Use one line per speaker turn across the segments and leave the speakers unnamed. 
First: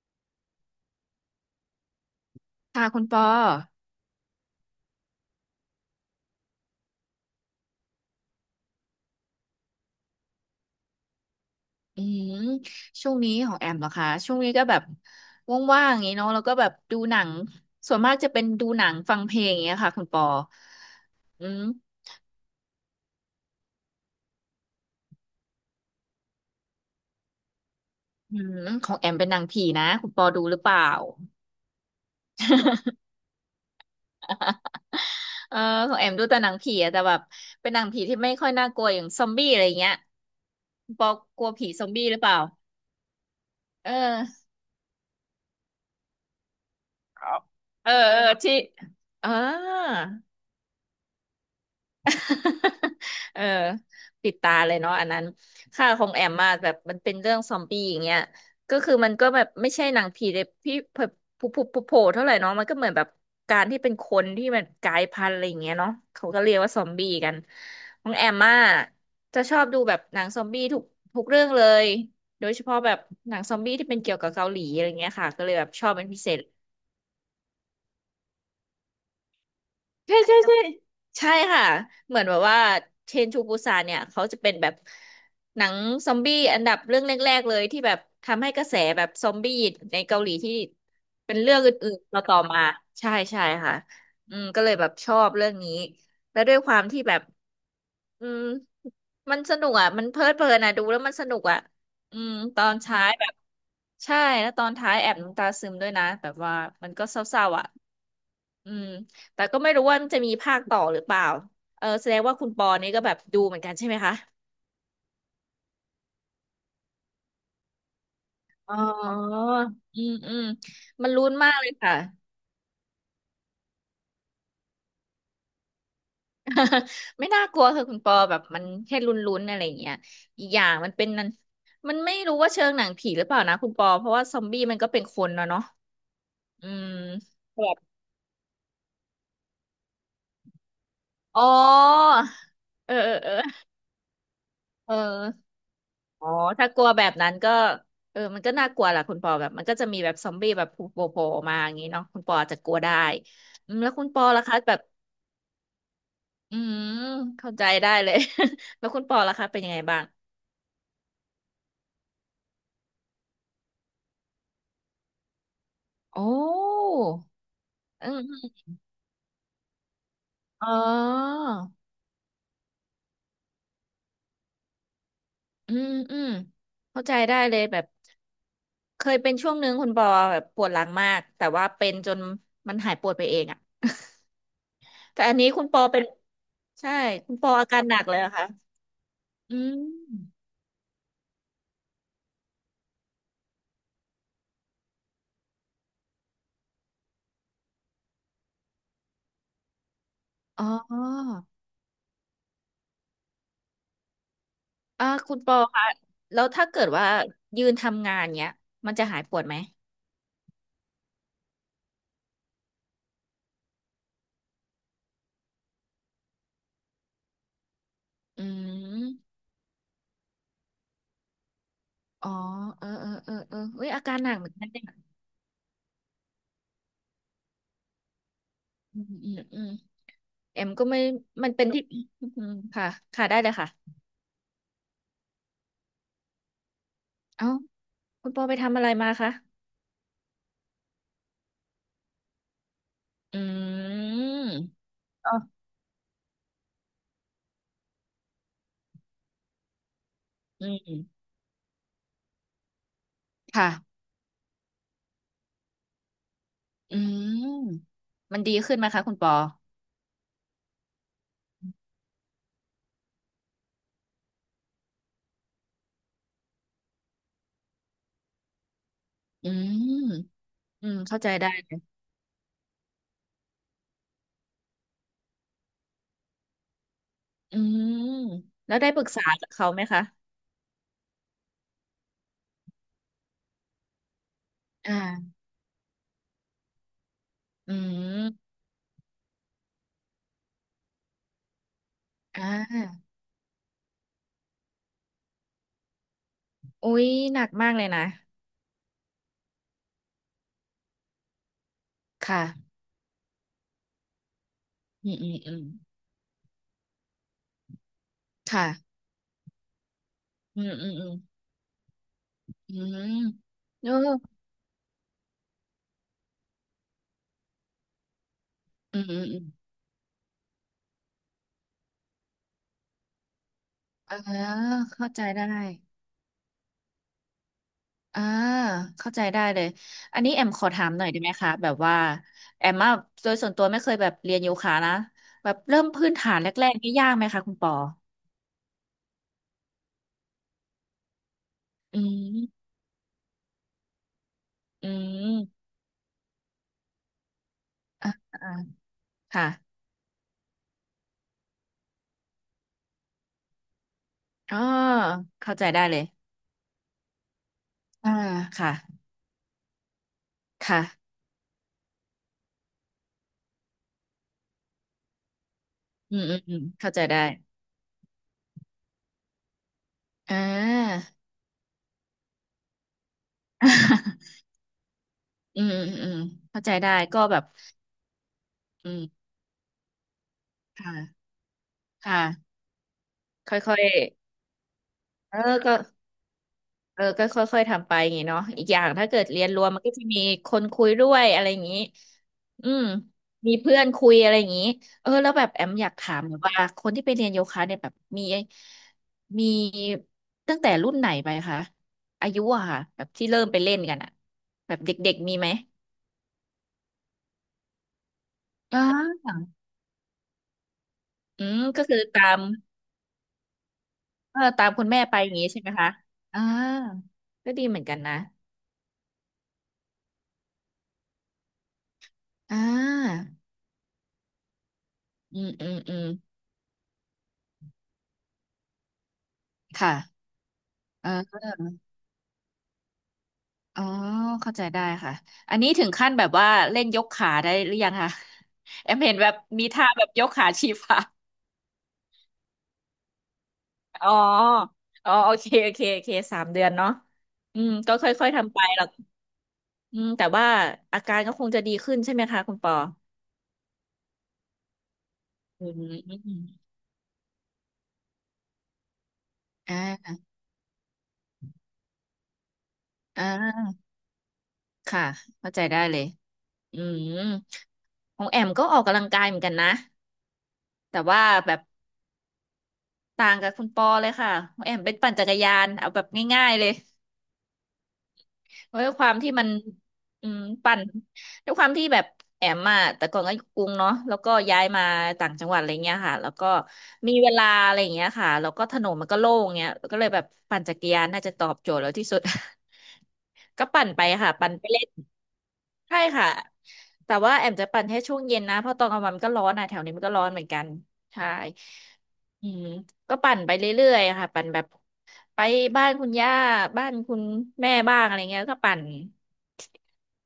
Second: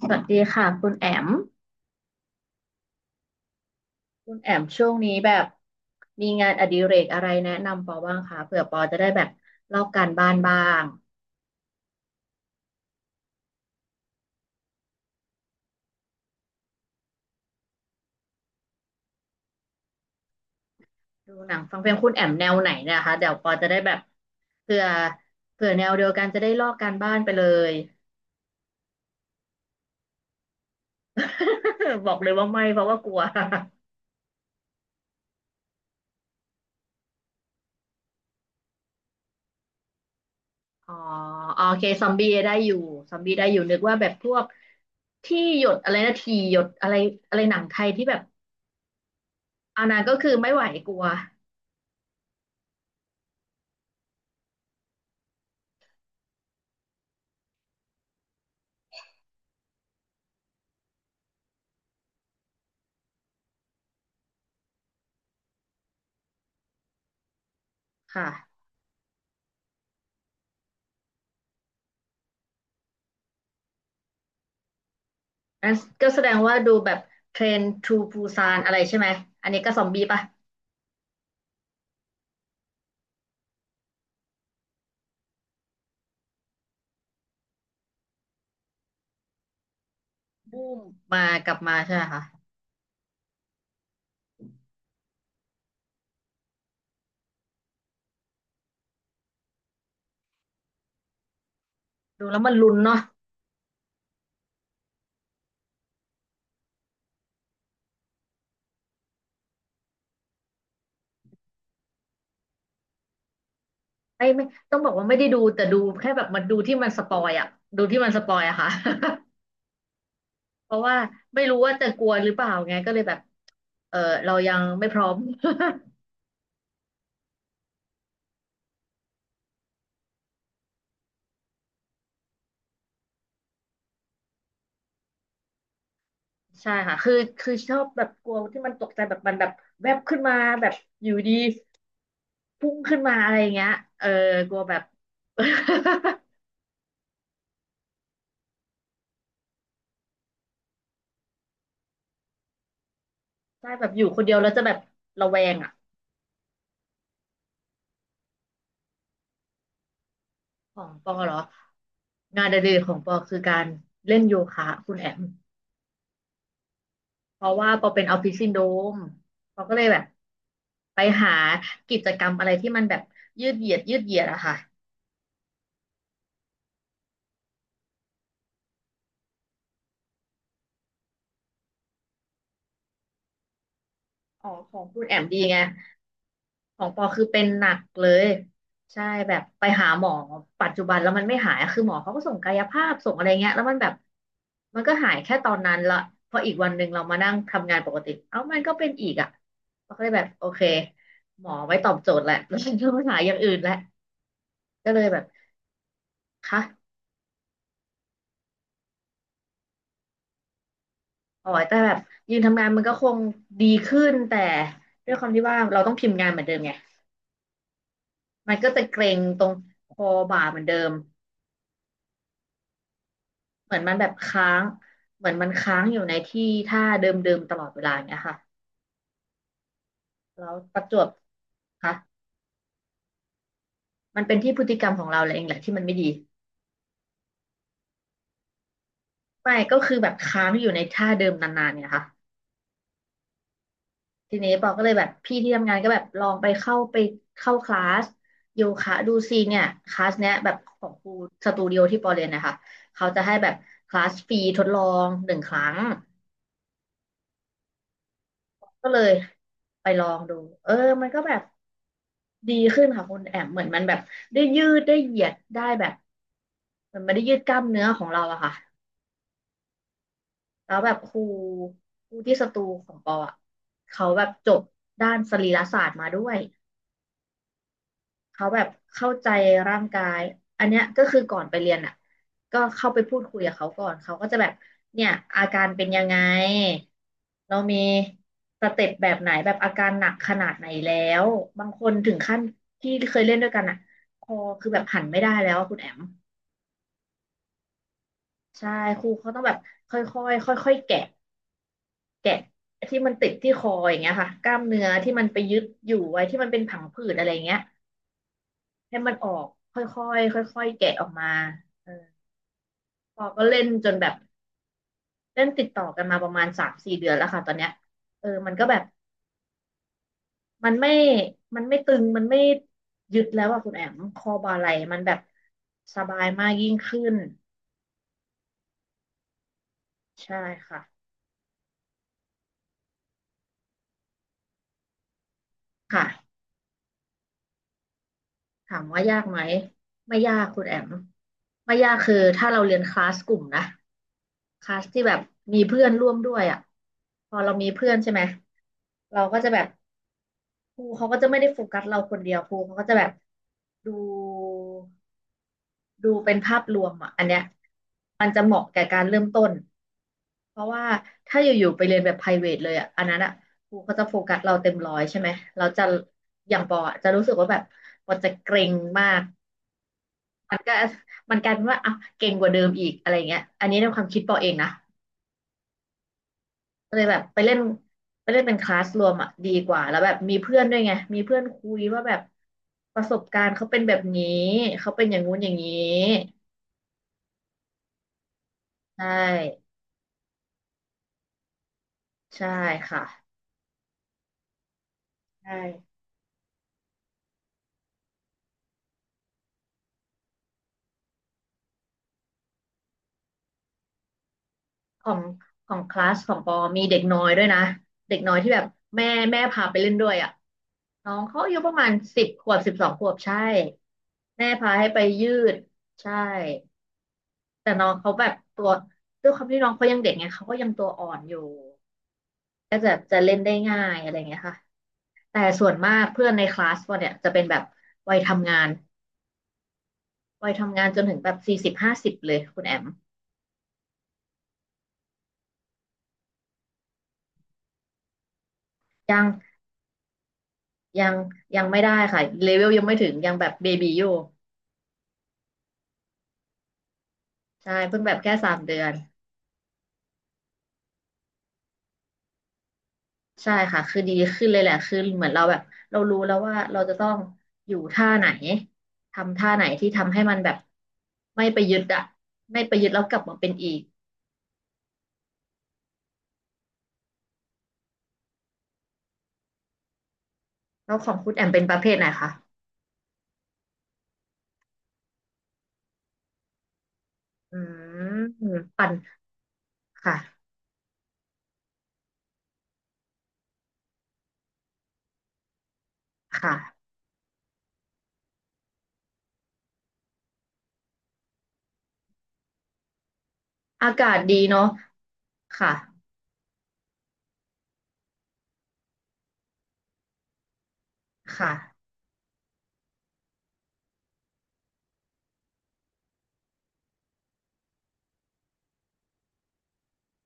สวัสดีค่ะคุณแอม
ค่ะคุณปอ
คุณแอมช่วงนี้แบบมีงานอดิเรกอะไรแนะนำปอบ้างคะเผื่อปอจะได้แบบลอกการบ้านบ้าง
อืมช่วงนี้ของแอมเหรอคะช่วงนี้ก็แบบว่างๆอย่างนี้เนาะแล้วก็แบบดูหนังส่วนมากจะเป็นดูหนังฟังเพลงอย่างเงี้ยค่ะคุณปอ
ดู
อื
หนัง
ม
ฟังเพลงคุณแอมแนวไหนเนะคะเดี๋ยวปอจะได้แบบเผื่อเผื่อแนวเดียวกันจะได้ลอกการบ้านไปเลย
อืมของแอมเป็นหนังผีนะคุณปอดูหรือเปล่า
บอกเลยว่าไม่เพราะว่ากลัว
เออของแอมดูแต่หนังผีอะแต่แบบเป็นหนังผีที่ไม่ค่อยน่ากลัวอย่างซอมบี้อะไรเงี้ย
อ๋
คุ
อ
ณปอกลัวผี
โอเค
ซอม
ซ
บี้
อม
หรือ
บี้
เปล่า
ได้อยู่ซอมบี้ได้อยู่นึก
เอ
ว่าแบบพวก
อ
ที่หยดอะไรนะทีหยดอะไรอะไรหนังไท
เอ
ย
อ
ที่แบ
เอ
บ
อที่เออ
อันนั้นก็คือไม่ไหวกลัว
เออปิดตาเลยเนาะอันนั้นค่าของแอมมาแบบมันเป็นเรื่องซอมบี้อย่างเงี้ยก็คือมันก็แบบไม่ใช่หนังผีเลยพี่บผุผุผุโผล่เท่าไหร่เนาะมันก็เหมือนแบบการที่เป็นคนที่มันกลายพันธุ์อะไรอย่างเงี้ยเนาะเขาก็เรียกว่าซอมบี้กันของแอมมา
ค่ะ
จะชอบดูแบบหนังซอมบี้ทุกเรื่องเลยโดยเฉพาะแบบหนังซอมบี้ที่เป็นเกี่ยวกับเกาหลีอะไรเงี้ยค่ะก็เลยแบบ
งั้น
ชอบเป็
ก็
น
แส
พิ
ด
เศ
ง
ษ
ว่าดูแบบเทรนทูปูซานอะไรใช่ไหม อันนี้ก็ซอมบี้
ใช่
ปะ
ใช่ใช่ใช่ค่ะเหมือนแบบว่าเชนชูปูซานเนี่ยเขาจะเป็นแบบหนังซอมบี้อันดับเรื่องแรกๆเลยที่แบบทำให้กระแสแบบซอมบี้ในเกาหลีที่
บูมมา
เป็น
ก
เรื่
ลั
อ
บ
ง
มา
อื่
ใช่
น
ไหม
ๆ
คะ
ต่อๆมาใช่ใช่ค่ะอืมก็เลยแบบชอบเรื่องนี้แล้วด้วยความที่แบบอืมมันสนุกอ่ะมันเพลิดเพลินอ่ะดูแล้วมันสนุกอ่ะอื
ดู
ม
แล้วมัน
ตอ
ลุ้
น
นเนาะ
ท้ายแบบใช่แล้วตอนท้ายแอบน้ำตาซึมด้วยนะแบบว่ามันก็เศร้าๆอ่ะ อืมแต่ก็ไม่รู้ว่าจะมีภาคต่อหรือเปล่าเออแสดงว่าคุณปอนี่ก็แบบดูเหมือนกันใช่ไหมคะ
ไม่ไม่ต้องบอกว่าไม่ได้ดูแต่ดูแค่แบบมันดูที่มันสปอยอะดูที่มันสปอยอะค่ะ
อ๋อ อืมอืม
เพราะว่า
มันลุ้น
ไม่
มา
รู้
กเล
ว่า
ย
จะ
ค่ะ
กลัวหรือเปล่าไงก็เลยแบบเออเรายังไม่พร้อม
ไม่น่ากลัวค่ะคุณปอแบบมันแค่ลุ้นๆอะไรอย่างเงี้ยอีกอย่างมันเป็นนันมันไม่รู้ว่าเชิงหนังผีหรือเปล่านะคุณปอเพราะว่าซอมบี้มันก็เป็นคนเนาะเนาะ อื
ใช่
ม
ค่ะคือคือ
แบ
ชอ
บ
บแบบกลัวที่มันตกใจแบบมันแบบแวบขึ้นมาแบบอยู่ดี
อ๋อ
พุ่ง
เออ
ขึ้น
เอ
มา
อเอ
อะ
อ
ไรอย่างเงี้ยเออกลัวแบบ
เออ อ๋อ ถ้ากลัวแบบนั้นก็เออมันก็น่ากลัวแหละคุณปอแบบมันก็จะมีแบบซอมบี้แบบโผล่มาอย่างนี้เนาะคุณปออาจจะกลัวได้
ได้
อืม
แบ
แล้
บ
ว
อ
คุ
ยู่
ณป
คน
อ
เดียว
ล่ะ
แล้ว
คะ
จะแบ
แบ
บ
บ
ระแวงอ่ะ
อืมเข้าใจได้เลย แล้วคุณปอล่ะคะเป็นยังไงบ้าง
ของปอเหรองานอดิเรกของปอคือการเล่นโยคะคุณแอม
โอ้
เพราะว่าปอเป็น
อื
ออ
ม
ฟฟิศ
อ
ซินโดร
ม
มปอก็เลยแบบ
อ๋
ไปหา
อ
กิจกรรมอะไรที่มันแบบยืดเหยียดยืดเหยียดอะค่ะ
อืมอืมเข้าใจได้เลยแบบเคยเป็นช่วงนึงคุณปอแบบปวดหลังมากแต่ว่าเป็นจนมันหายปวดไปเองอะ
อ๋อของคุณแอ
แต่
ม
อัน
ดี
นี้
ไง
คุณปอเป็น
ของ
ใช่
ปอคือ
คุณ
เป็น
ปอ
ห
อา
นัก
การหนัก
เล
เลยเห
ย
รอคะ
ใช่แบบ
อื
ไปหาหมอ
ม
ปัจจุบันแล้วมันไม่หายคือหมอเขาก็ส่งกายภาพส่งอะไรเงี้ยแล้วมันแบบมันก็หายแค่ตอนนั้นละพออีกวันหนึ่งเรามานั่งทำงานปกติเอ้ามันก็เป็นอีกอ่ะเราก็เลยแบบโอเค
อ๋อ
หมอไว้ตอบโจทย์แหละ แล้วฉันก็หาอย่างอื่นแหละก็เลย
อ่า
แบบ
คุณปอคะแล้วถ้าเกิด
ค่ะ
ว่ายืนทำงานเนี้ยมันจะหายปวดไหม
อ๋อแต่แบบยืนทำงานมันก็คงดีขึ้นแต่ด้วยความที่ว่าเราต้องพิมพ์งานเหมือนเดิมไง
อื
มันก็จะเก
ม
ร็งตรงคอบ่าเหมือนเดิม
อ๋อเออเออเออเออ
เหมือน
เฮ้ย
มัน
อา
แบบ
การหนักเห
ค้า
มือน
ง
กันเนี่ย
เหมือนมันค้างอยู่ในที่ท่าเดิมๆตลอดเวลาอย่างเงี้ยค่ะ
อืมอืมอืม
แล้ว
เอ็ม
ป
ก็
ระจ
ไม่
วบ
มันเป็นที่
ค่ะ
อืมค่ะค่ะได้เลยค่ะ
มันเป็นที่พฤติกรรมของเราเองแหละที่มันไม่ดี
เอ้าคุณปอไปทำอะไรมาคะ
ไม่ก็คือแบบค้างอยู่ในท่าเดิมนานๆเนี่ยค่ะ
อื
ทีนี้
ม
ปอก็เลยแบบ
อ๋อ
พี่ที่ทำงานก็แบบลองไปเข้าไปเข้าคลาสโยคะดูซิเนี่ยคลาสเนี้ยแบบ
อื
ของครู
ม
สตูดิโอที่ปอเรียนนะคะเขาจะให้แบบค
ค่ะ
ลาสฟรีทดลอง1 ครั้ง
อืมมันดีขึ้นไหม
ก็เล
คะ
ย
คุณปอ
ไปลองดูเออมันก็แบบดีขึ้นค่ะคุณแอมเหมือนมันแบบได้ยืดได้เหยียดได้แบบเหมันไม่ได้ยืดกล้ามเนื้อของเราอะค่ะ
อืม
แล้ว
อื
แบ
ม
บครู
เข้าใจได้
ครูที่สตูของปออะเขาแบบจบด้านสรีรศาสตร์มาด้วย
อืม
เขาแบบ
แล้วได้ปรึ
เข้า
กษา
ใจ
กับเขา
ร่า
ไหม
ง
คะ
กายอันเนี้ยก็คือก่อนไปเรียนอ่ะก็เข้าไปพูดคุยกับเขาก่อนเขาก็จะแบบ
อ่
เนี่ย
า
อาการเป็นยังไงเรา
อื
มี
ม
สเต็ปแบบไหนแบบอาการหนักขนาดไหนแล้วบางคนถึงขั้น
อ่า
ที่เคยเล่นด้วยกันอ่ะคอคือแบบหันไม่ได้แล้วอะคุณแอม
อุ๊ยหนักมากเลยนะ
ใช่ครูเขาต้องแบบค่อยๆค่อยๆแกะ
ค
แกะ
่ะ
ที่มันติดที่คออย่างเงี้ยค่ะกล้ามเนื้อ
อื
ที่
ม
มัน
อื
ไป
มอื
ยึ
ม
ดอยู่ไว้ที่มันเป็นผังผืดอะไรเงี้ย
ค่ะ
ให้มันออกค่อยๆค่
อื
อย
ม
ๆ
อื
แกะ
ม
อ
อื
อก
ม
มาเออ
อืม
พอก็เล่นจ
เออ
นแบบเล่นติดต่อกันมาประมาณ3-4 เดือนแล้วค่ะตอนเนี้ยเออมันก็แบบ
อืมอืมอืม
มันไม่มันไม่ตึงมันไม่ยึดแล้วอะคุณแอม
เ
คอบ่าไหล่มัน
เข้า
แบบ
ใจได้
สบายมากยิ่งขึ้น
อ่าเข้าใจได้เลยอันนี้
ใช่
แอมขอ
ค่ะ
ถามหน่อยได้ไหมคะแบบว่าแอมอะโดยส่วนตัวไม่เคยแบบเรียนโยคะนะแบบเริ่มพื้นฐาน
ค่ะ
แรกๆนี่ยากไหมคะคุณปอ
ถามว่ายากไหมไม่ยากคุณแอมไม่ยาก
อื
คือถ้า
ม
เราเรียนคลาสกลุ่มนะคลาส
อื
ที่แบบมี
ม
เพื่อนร่วมด้วยอ่ะพอเรามีเพื่อน
อ่า
ใช่ไหม
อ่า
เราก็
ค่ะ
จะแบบครูเขาก็จะไม่ได้โฟกัสเราคนเดียวครูเขาก็จะแบบดู
อ๋อเข้าใจได้เลย
ดูเป็นภาพรวมอ่ะอันเนี้ย
อ่า
มันจะเหมาะ
ค่ะ
แก่การเริ่มต้นเพราะ
ค่ะ
ว่าถ้าอยู่ๆไปเรียนแบบ private เลยอ่ะอันนั้นอ่ะครูเขาจะโฟกัสเราเต็มร้อยใช่ไหมเราจะ
อืมอืม
อ
อื
ย่า
ม
งปอ
เข้า
อะ
ใจ
จะ
ได้
รู้สึกว่าแบบปอจะเกรงมาก
อ่
มันก็
า
มันกลายเป็นว่าอ่ะเกรงกว่าเดิมอีกอะไรเงี้ยอันนี้ในความคิด ปอเองนะ
อืมอืมอืมเข้าใจได้
ก็เลยแบ
ก็
บ
แบ
ไป
บ
เล่นไปเล่นเป็นคลาส
อื
ร
ม
วมอ่ะดีกว่าแล้วแบบมีเพื่อนด้วยไงมี
ค่ะ
เพื่อนคุยว่าแบบ
ค่ะ
ประสบการ
ค
ณ์เขา
่อ
เป็น
ย
แบบนี้เขาเป็นอย่าง
ๆ
งู้
เอ
น
อ
อย่างนี้
ก็เออก็ค่อยๆทำไปอย่างงี้เนาะอีกอย่าง
ใช
ถ้าเกิดเรียนรว
่
มมันก็จะมีคนคุยด้วยอะไรอย่างงี้
ใช่
อืม
ค่ะ
มีเพื่อนคุยอะไรอย่างงี้เออแล้วแบบ
ใช่
แอมอยากถามหน่อยว่าคนที่ไปเรียนโยคะเนี่ยแบบมีตั้งแต่รุ่นไหนไปคะอายุอะค่ะแบบที่เริ่มไปเล่นกันอะแบบ
ขอ
เด็ก
ง
ๆมีไหม
ของคลาสของปอมีเด็กน้อยด้วยนะเด็กน้อยที่แบบ
อ่
แม่
า
แม่พาไปเล่นด้วยอ่ะน้องเขา
อื
อายุ
ม
ประ
ก็
มาณ
คือ
สิ
ตา
บ
ม
ขวบ12 ขวบใช่
เออ
แม่
ตา
พา
มคุ
ให้
ณ
ไป
แม่ไป
ยื
อย่างงี้
ด
ใช่ไหมคะ
ใช่
อ่าก็ดี
แต่
เหมือ
น้
น
อง
กัน
เขา
นะ
แบบตัวด้วยความที่น้องเขายังเด็กไงเขาก็ยังตัวอ่อนอยู่
อ่
ก็จะ
า
เล่นได้ง่ายอะไรเงี้ยค่ะ
อื
แต่
ม
ส่
อื
วน
ม
มา
อื
ก
ม
เพื่อนในคลาสว่าเนี่ยจะเป็นแบบวัยทำงาน
ค่ะ
วัยทำงานจนถึงแบบ
เออ
4050เลยคุณแอม
อ๋อเข้าใจได้ค่ะอันนี้ถึงขั้นแบบว่าเล่นยกขาได้หรือยังคะ แอมเห็
ยั
น
ง
แบบมีท่าแบบยกขาชี้ฟ้า
ยังยังไม่ได้ค่ะเลเวลยังไม่ถึงยังแบบเบบีอ
อ๋
ยู่
ออ๋อโอเคโอเคโอเค3 เดือนเนาะอื
ใช่
มก็
เพิ่งแบบ
ค่อย
แค่
ๆ
สา
ทำ
ม
ไป
เดื
หร
อ
อก
น
อืมแต่ว่าอาการก็คงจะดีขึ้นใช่ไหมคะคุณปอ
ใช่ค่ะคือดีขึ้นเลยแหละคือเหมือนเราแบบ
อื
เรารู้แล้ว
ม
ว่าเราจะต้องอยู่ท่าไหนทำท่าไหน
อ่
ที่ทำให้
า
มันแบบไม่ไปยึดอะไม่ไปยึดแล้วกลั
อ่
บมาเป็นอี
า
ก
ค่ะเข้าใจได้เลย อืมของแอมก็ออกกำลังกายเหมือนกันนะ
แล้ว
แต่
ของ
ว่า
คุณแอม
แบ
เป็
บ
นประเภทไหนคะ
ต่างกับคุณปอเลยค่ะของแอมเป็นปั่นจักรยานเอาแบบง่ายๆเลย
อืม
เพราะ
ปั่
ด้
น
วยความที่มันอืม
ค่ะ
ปั่นด้วยความที่แบบแอมอ่ะแต่ก่อนก็อยู่กรุงเนาะแล้วก็ย้ายมาต่างจังหวัดอะไรเงี้ยค่ะแล้วก็
ค่ะ
มีเวลาอะไรเงี้ยค่ะแล้วก็ถนนมันก็โล่งเงี้ยก็เลยแบบปั่นจักรยานน่าจะตอบโจทย์แล้วที่สุด ก็ปั่น
อา
ไป
กาศ
ค่ะ
ดี
ปั่นไป
เนาะ
เล่น
ค่ะ
ใช่ค่ะแต่ว่าแอมจะปั่นให้ช่วงเย็นนะเพราะตอนกลางวันมันก็ร้อนอ่ะแถวนี้มันก็ร้อนเหมือนกันใช่
ค่ะ
อืมก็ปั่นไปเรื่อยๆค่ะปั่นแบบไปบ้านคุณย่าบ้านคุณแม่บ้างอะไรเงี้ยก็ปั่น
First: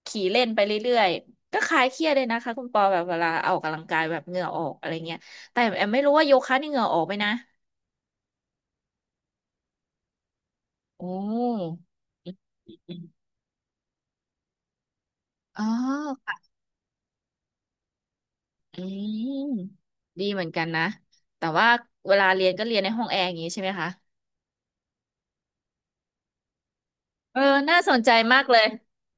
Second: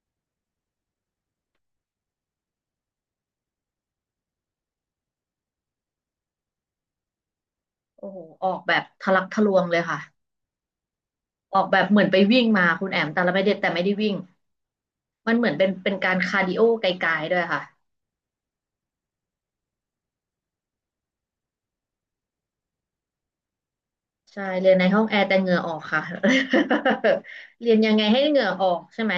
ขี่เล่นไปเรื่อยๆก็คลายเครียดเลยนะคะคุณปอแบบเวลาออกกำลังกายแบบเหงื่อออกอะไรเงี้ยแต่แอมไม่รู้ว่าโยคะนี่เหงื่อออกไหมนะ
โอ้โหออกแบบทะลักทะลวงเลยค่ะ
โอ้
ออกแบ
อ
บเหมือนไปวิ่งมาคุณแอมแต่
ม
เราไม่ได้แต่ไม่ได้วิ่งมันเหมือน
อ๋
เป็
อ
นเป็นการคาร์ดิโอไกลๆด้วยค่ะ
อืมดีเหมือนกันนะแต่ว่าเวลาเรียนก็เรียนในห้องแอร์อย่างนี้ใช่ไหมคะ
ใช่เรียนในห้องแอร์แต่เหงื่อออกค่ะ
เออ
เรียน
น่า
ยั
ส
ง
น
ไง
ใจ
ให้เห
มา
งื่
ก
อ
เล
อ
ย
อกใช่ไหม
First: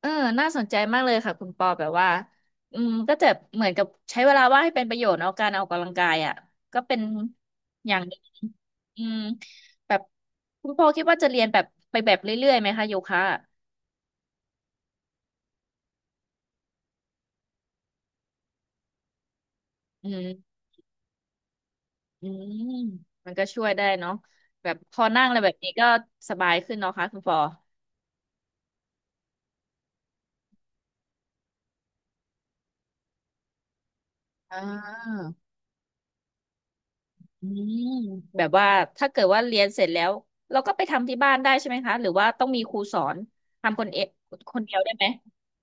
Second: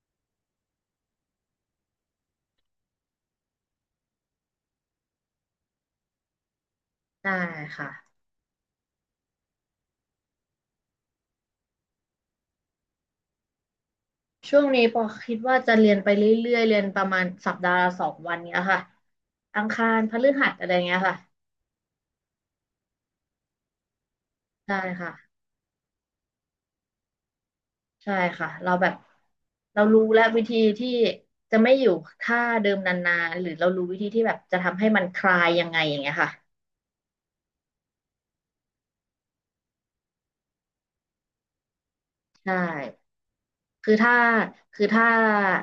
เออน่าสนใจมากเลยค่ะคุณปอแบบว่าอืมก็จะเหมือนกับใช้เวลาว่างให้เป็นประโยชน์เอาการออกกำลังกายอ่ะก็เป็น
ได้
อย่างห
ค่ะ
นึ่งอืมแบบคุณปอคิดว่าจะเรียนแบบไปแบบเรื่อยๆไหมคะโยคะอะ
ช่วงนี้ปอคิดว่าจะเรียนไปเรื่อยๆเรียนประมาณสัปดาห์ละ2 วันเนี้ยค่ะอังคาร
อื
พฤ
ม
หัสอะไรเงี้ยค่ะ
อืมมันก็ช่วยได้เนาะแบ
ใช่
บพอนั่งอะ
ค่ะ
ไรแบบนี้ก็สบายขึ้นเนาะคะคุณปอ
ใช่ค่ะเราแบบเรารู้แล้ววิธีที่จะไม่อยู่ท่าเดิมนานๆหรือเรารู้วิธีที่แบบจะ
อ่
ทำให้มันค
า
ลายยังไงอย่างเงี้ยค่ะ
อืมแบบว่าถ้าเกิดว่าเรียนเสร็จแล้วเราก็ไปทำที่บ้านได้ใช่ไหมคะหรือว่าต้อง
ใช่
มีครูสอนทำ
คือถ้า
คนเดียว
คือ
ได้ไห
ถ้า
ม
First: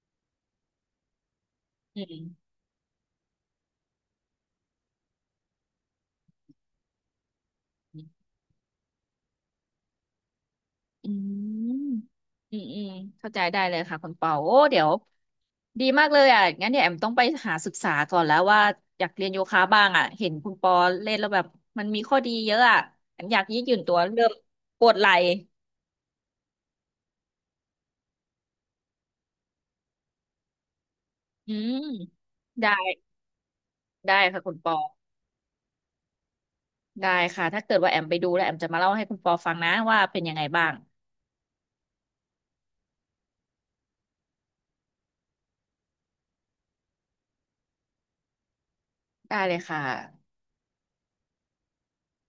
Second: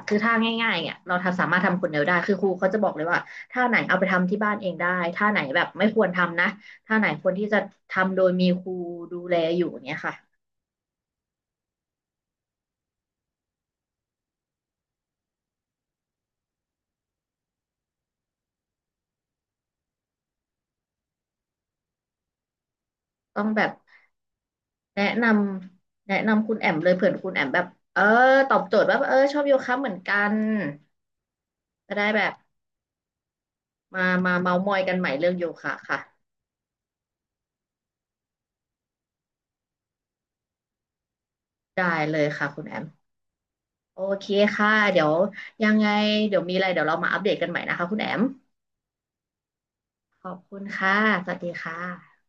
คือถ้าง่ายๆเนี่ยเราทำสามารถทำคนเดี
อื
ยวได้คือครู
ม
เขาจะบอกเลยว่าท่าไหนเอาไปทำที่บ้านเองได้ท่าไหนแบบไม่ควรทำนะท่าไหนควรที่จะ
อื
ทำโด
ม
ยมีครูดูแลอยู่เนี่ยค่ะ
อืมอืมเข้าใจได้เลยค่ะคุณเปาโอ้เดี๋ยวดีมากเลยอ่ะงั้นเดี๋ยวแอมต้องไปหาศึกษาก่อนแล้วว่าอยากเรียนโยคะบ้างอ่ะเห็นคุณปอเล่นแล้วแบบมันมีข้อดีเยอะอ่ะแอมอ
ต้
ยา
อ
ก
ง
ยื
แบ
ดห
บ
ยุ่นตัวเริ่มปวด
แนะ
ไหล่
นแนะนำคุณแอมเลยเผื่อคุณแอมแบบเออตอบโจทย์ว่าเออชอบโยคะเหมือนกัน
อืม
จะได้แบบ
ได้
มา
ได้
มา
ค่ะคุ
เมา
ณ
ท์
ป
มอ
อ
ยกันใหม่เรื่องโยคะค่ะ
ได้ค่ะ ถ้าเกิดว่าแอมไปดูแล้วแอมจะมาเล่าให้คุณปอฟังนะว่าเป็นยังไงบ้าง
ได้เลยค่ะคุณแอมโอเคค่ะเดี๋ยวยังไงเดี๋ยวมีอะไรเดี๋ยวเรามาอัปเดตกันใหม่นะคะคุณแอม
ได้เลยค่ะ
ขอบคุณค่ะ สวัสดีค่ะ